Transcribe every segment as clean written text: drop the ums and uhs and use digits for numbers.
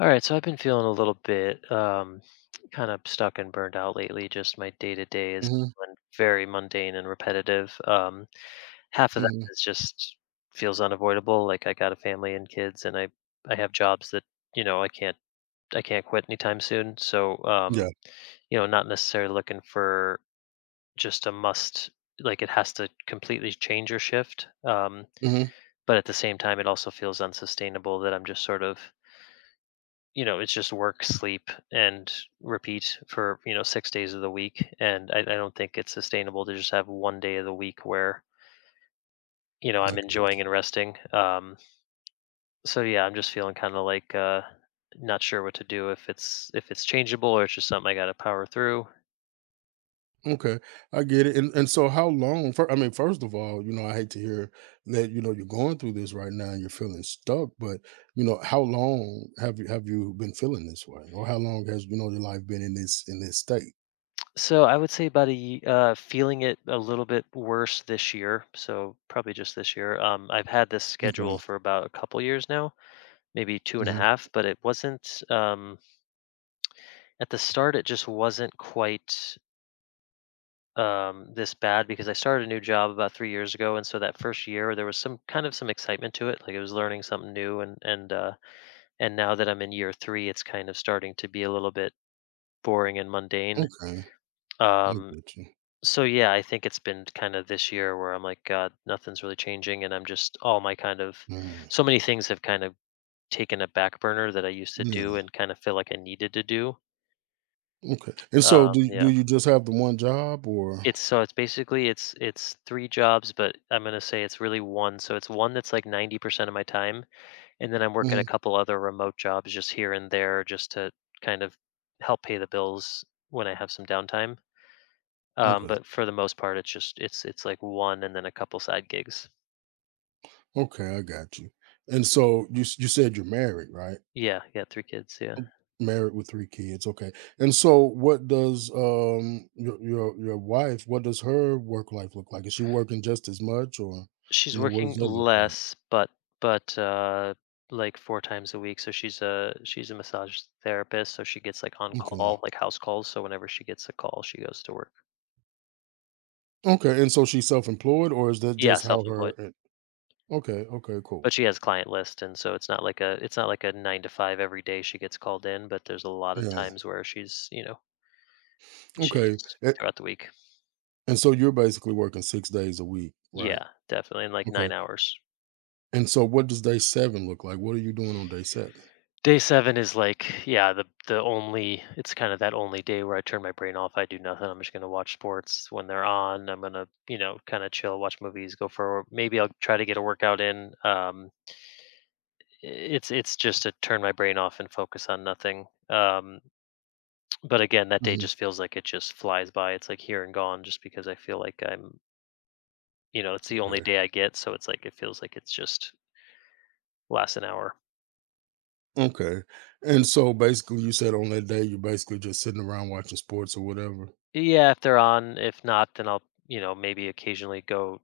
All right, so I've been feeling a little bit kind of stuck and burned out lately. Just my day to day is Mhm, feeling very mundane and repetitive. Half of that mhm. is just feels unavoidable. Like I got a family and kids, and I have jobs that you know I can't I can't quit anytime soon. So Yeah, not necessarily looking for just a must. Like it has to completely change or shift. Um, mhm. but at the same time, it also feels unsustainable that I'm just sort of it's just work, sleep, and repeat for, 6 days of the week, and I don't think it's sustainable to just have 1 day of the week where, I I'm get enjoying it. and resting, so, yeah, I'm just feeling kinda like, not sure what to do, if it's changeable or it's just something I gotta power through. Okay, I get it, and so how long fir I mean, first of all, I hate to hear that, you're going through this right now and you're feeling stuck, but, how long have you been feeling this way? Or how long has, your life been in this state? So, I would say about a ye feeling it a little bit worse this year, so probably just this year, I've had this schedule Okay, for about a couple years now, maybe two and a mhm, half, but it wasn't. At the start, it just wasn't quite this bad because I started a new job about 3 years ago, and so that first year there was some kind of some excitement to it, like I was learning something new, and now that I'm in year three, it's kind of starting to be a little bit boring and mundane. okay, I Um, get you. so yeah, I think it's been kind of this year where I'm like, God, nothing's really changing, and I'm just all my kind of Mm, so many things have kind of taken a back burner that I used to yeah, do and kind of feel like I needed to do. okay, and so do you do Yeah. you just have the one job or. It's so it's basically it's 3 jobs, but I'm gonna say it's really 1. So it's one that's like 90% of my time, and then I'm working a Mhm, couple other remote jobs just here and there just to kind of help pay the bills when I have some downtime. Um, okay, but for the most part, it's just it's like one and then a couple side gigs. okay, I got you, and so you said you're married, right? Yeah, yeah, 3 kids, yeah. Married with 3 kids, okay. And so your wife, what does her work life look like? Is she working just as much, or, She's what does working that look like? less, but but, uh, like, 4 times a week, so she's a massage therapist, so she gets, like, on call, Okay. like, house calls, so whenever she gets a call, she goes to work. Okay, and so she's self-employed, or is that Yeah, just how her? self-employed, Okay, okay, cool. but she has client list, and so it's not like a 9 to 5 every day she gets called in, but there's a lot of Yeah, times where she's, you know, okay. she's A throughout the week. and so you're basically working 6 days a week, right? Yeah, definitely in, like, Okay. 9 hours. And so what does day 7 look like? What are you doing on day 7? Day 7 is like, yeah, the only it's kind of that only day where I turn my brain off. I do nothing. I'm just gonna watch sports when they're on. I'm gonna, kind of chill, watch movies, maybe I'll try to get a workout in. It's just to turn my brain off and focus on nothing. But again, that day Mhm, just feels like it just flies by. It's like here and gone, just because I feel like it's the only okay. day I get. So it's like it feels like it's just lasts an hour. Okay. And so basically you said on that day, you're basically just sitting around watching sports or whatever? Yeah, if they're on. If not, then I'll, maybe occasionally go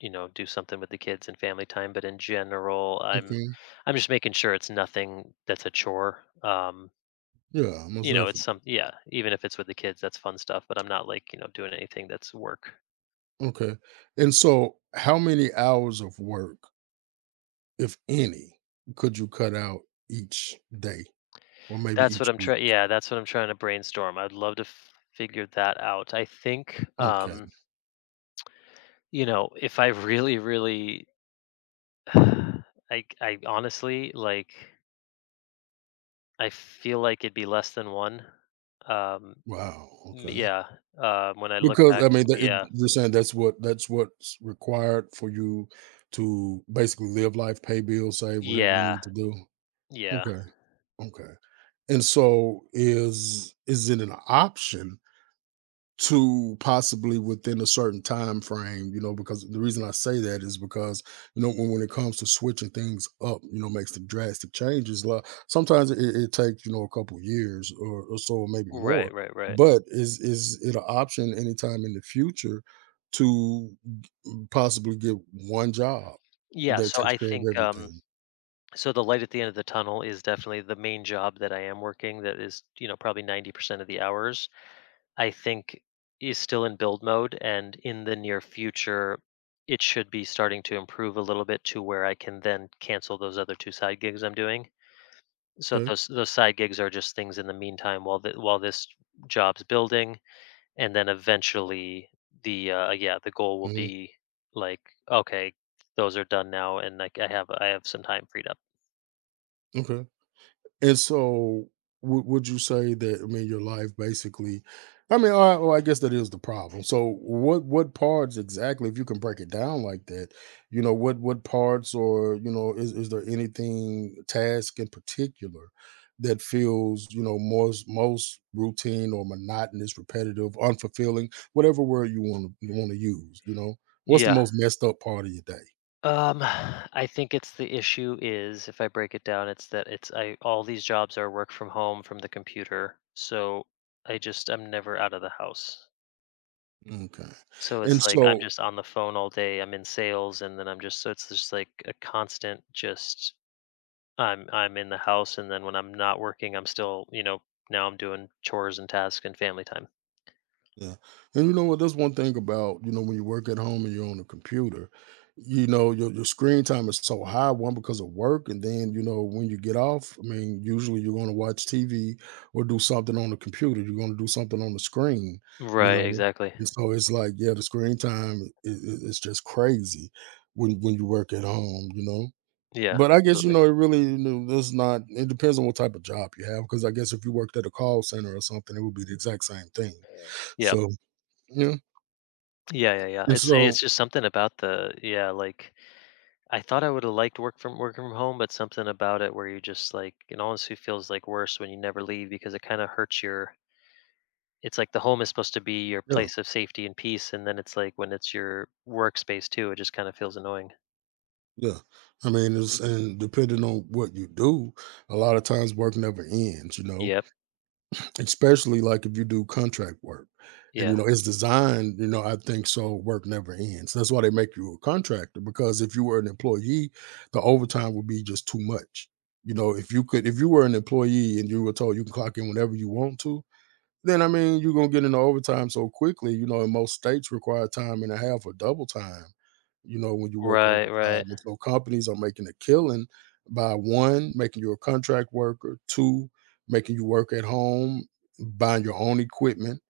you know, do something with the kids and family time, but in general, I'm Okay. I'm just making sure it's nothing that's a chore. Yeah, most You know, it's some definitely. yeah, even if it's with the kids, that's fun stuff, but I'm not like, doing anything that's work. Okay. And so, how many hours of work, if any, could you cut out each day or maybe That's each what I'm week? trying yeah, that's what I'm trying to brainstorm. I'd love to figure that out. I think, Okay. If I really really I honestly, like, I feel like it'd be less than 1. Um Wow. Okay. yeah, when I look Because back, I mean, yeah. you're saying that's what's required for you to basically live life, pay bills, save whatever you Yeah, need to do. yeah. Okay. Okay. And so, is it an option to possibly within a certain time frame, because the reason I say that is because when it comes to switching things up, makes the drastic changes, like sometimes it takes, a couple years, or so, or maybe more, Right, right, right. but is it an option anytime in the future to possibly get one job Yeah, that so takes I care of think, everything, so the light at the end of the tunnel is definitely the main job that I am working that is, probably 90% of the hours, I think, is still in build mode, and in the near future, it should be starting to improve a little bit to where I can then cancel those other 2 side gigs I'm doing. So okay. those side gigs are just things in the meantime while this job's building. And then eventually, the goal will Mhm. be, like, okay, those are done now, and, like, I have some time freed up. Okay. And so, would you say that? I mean, your life basically. I mean, all right, well, I guess that is the problem. So, what parts exactly, if you can break it down like that, what parts, or is there anything, task in particular, that feels, most routine or monotonous, repetitive, unfulfilling, whatever word you want to use, what's the Yeah. most messed up part of your day? um I think, it's the issue is, if I break it down, it's that it's I all these jobs are work from home from the computer. So I'm never out of the house, Okay, so and it's like I'm so, just on the phone all day, I'm in sales, and then I'm just so it's just like a constant just— I'm in the house, and then when I'm not working, I'm still, now I'm doing chores and tasks and family time. yeah. And you know what? That's one thing about, when you work at home and you're on a computer, your screen time is so high, one because of work. And then, when you get off, I mean, usually you're going to watch TV or do something on the computer. You're going to do something on the screen, you Right, know? exactly. And so it's like, yeah, the screen time is just crazy when you work at home, you know? Yeah, But I guess, absolutely. It really, that's not, it depends on what type of job you have. Because I guess if you worked at a call center or something, it would be the exact same thing. Yeah. So yeah, Yeah, yeah, yeah. and It's so just something about the, yeah, like, I thought I would have liked working from home, but something about it where you just like it honestly feels like worse when you never leave because it kind of hurts your it's like the home is supposed to be your yeah, place of safety and peace, and then it's like when it's your workspace too, it just kind of feels annoying. yeah. I mean, it's and depending on what you do, a lot of times work never ends, Yep. especially like if you do contract work. And Yeah. It's designed, I think, so work never ends. That's why they make you a contractor because if you were an employee, the overtime would be just too much. You know, if you could if you were an employee and you were told you can clock in whenever you want to, then I mean you're gonna get into overtime so quickly. In most states require time and a half or double time. When you work Right, overtime, right. and so companies are making a killing by, one, making you a contract worker, two, making you work at home, buying your own equipment,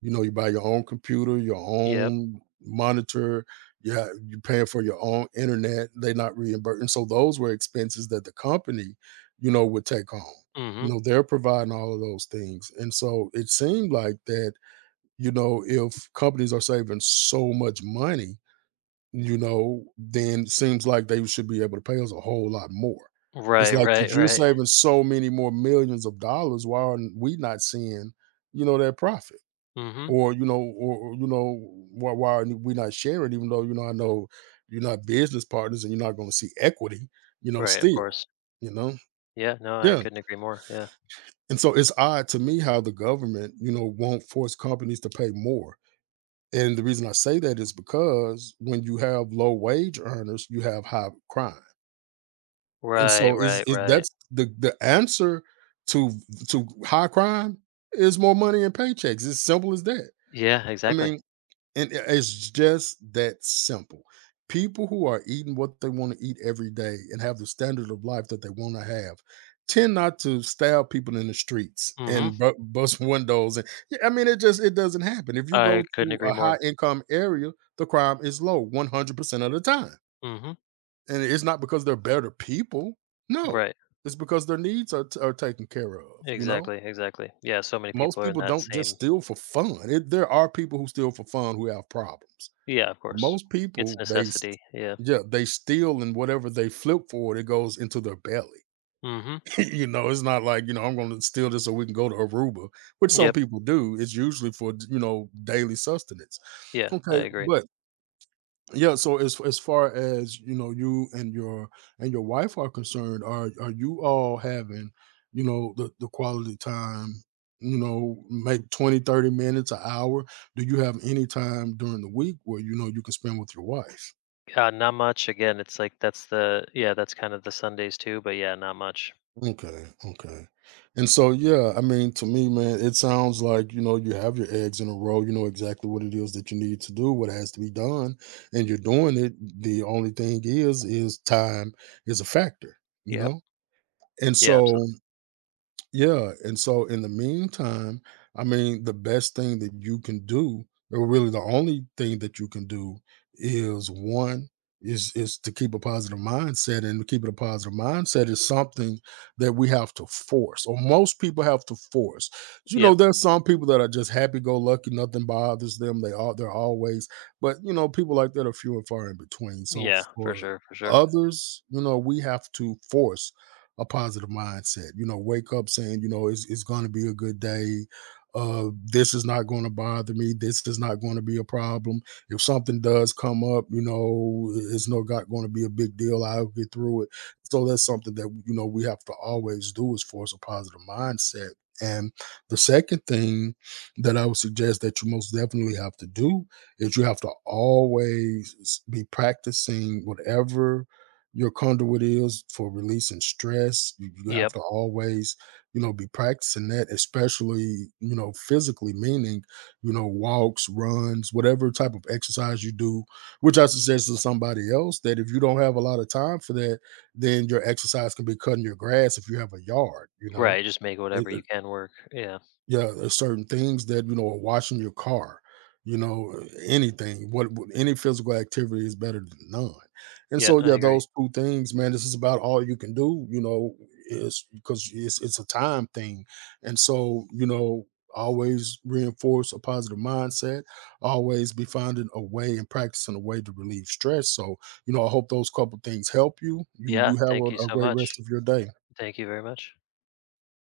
you buy your own computer, your Yep. own monitor. Yeah, you're paying for your own internet. They're not reimbursing. So those were expenses that the company, would take home. You Mhm. know, they're providing all of those things. And so it seemed like that, if companies are saving so much money, then it seems like they should be able to pay us a whole lot more. It's Right, like, right, since you're right. saving so many more millions of dollars, why are we not seeing, that profit? Mhm. Or, you know, why are we not sharing? Even though I know you're not business partners and you're not going to see equity, Right, of still, course. you know, Yeah, no, I yeah. couldn't agree more, yeah. And so it's odd to me how the government, won't force companies to pay more. And the reason I say that is because when you have low wage earners, you have high crime. And Right, so is right, it right. that's the answer to to high crime is more money and paychecks. It's simple as that. Yeah, I exactly. mean, and it's just that simple. People who are eating what they want to eat every day and have the standard of life that they want to have tend not to stab people in the streets Mhm. and bust windows. And yeah, I mean, it doesn't happen. If you I go couldn't to agree a more. high income area, the crime is low 100% of the time. Mhm. And it's not because they're better people. No, Right. it's because their needs are taken care of. You know, Exactly, exactly. Yeah, so many most people are in people that don't just same. steal for fun. There are people who steal for fun who have problems. Yeah, of But course. most It's a people, they s necessity, yeah. yeah, they steal, and whatever they flip for, it goes into their belly. Mhm. It's not like, I'm gonna steal this so we can go to Aruba, which some Yep, people do. It's usually for, daily sustenance. yeah, I Okay, agree. but yeah, so as far as, you and your wife are concerned, are you all having, the quality time, maybe 20, 30 minutes, an hour? Do you have any time during the week where, you can spend with your wife? Not much. Again, it's like that's the yeah, that's kind of the Sundays too, but yeah, not much. Okay, okay. And so, yeah, I mean, to me, man, it sounds like, you have your eggs in a row, you know exactly what it is that you need to do, what has to be done, and you're doing it. The only thing is time is a factor, you Yep. know? And Yeah, so absolutely. yeah, and so in the meantime, I mean, the best thing that you can do, or really the only thing that you can do, is one is to keep a positive mindset, and keeping a positive mindset is something that we have to force, or most people have to force. You Yep. know, there's some people that are just happy-go-lucky, nothing bothers them. They're always, but people like that are few and far in between. So Yeah, for for sure, for sure. others, we have to force a positive mindset. Wake up saying, it's going to be a good day. This is not going to bother me. This is not going to be a problem. If something does come up, it's not going to be a big deal. I'll get through it. So that's something that we have to always do is force a positive mindset. And the second thing that I would suggest that you most definitely have to do is you have to always be practicing whatever your conduit is for releasing stress. You have Yep. to always, be practicing that, especially, physically, meaning, walks, runs, whatever type of exercise you do, which I suggest to somebody else that if you don't have a lot of time for that, then your exercise can be cutting your grass if you have a yard. Right, just make It, whatever you can work, yeah. yeah, there's certain things that, are washing your car, anything, what any physical activity is better than none. And Yeah, so, I yeah, agree. those two things, man, this is about all you can do, is because it's a time thing. And so, always reinforce a positive mindset, always be finding a way and practicing a way to relieve stress. So, I hope those couple things help you. You, Yeah, you have thank you a so great much. rest of your day. Thank you very much.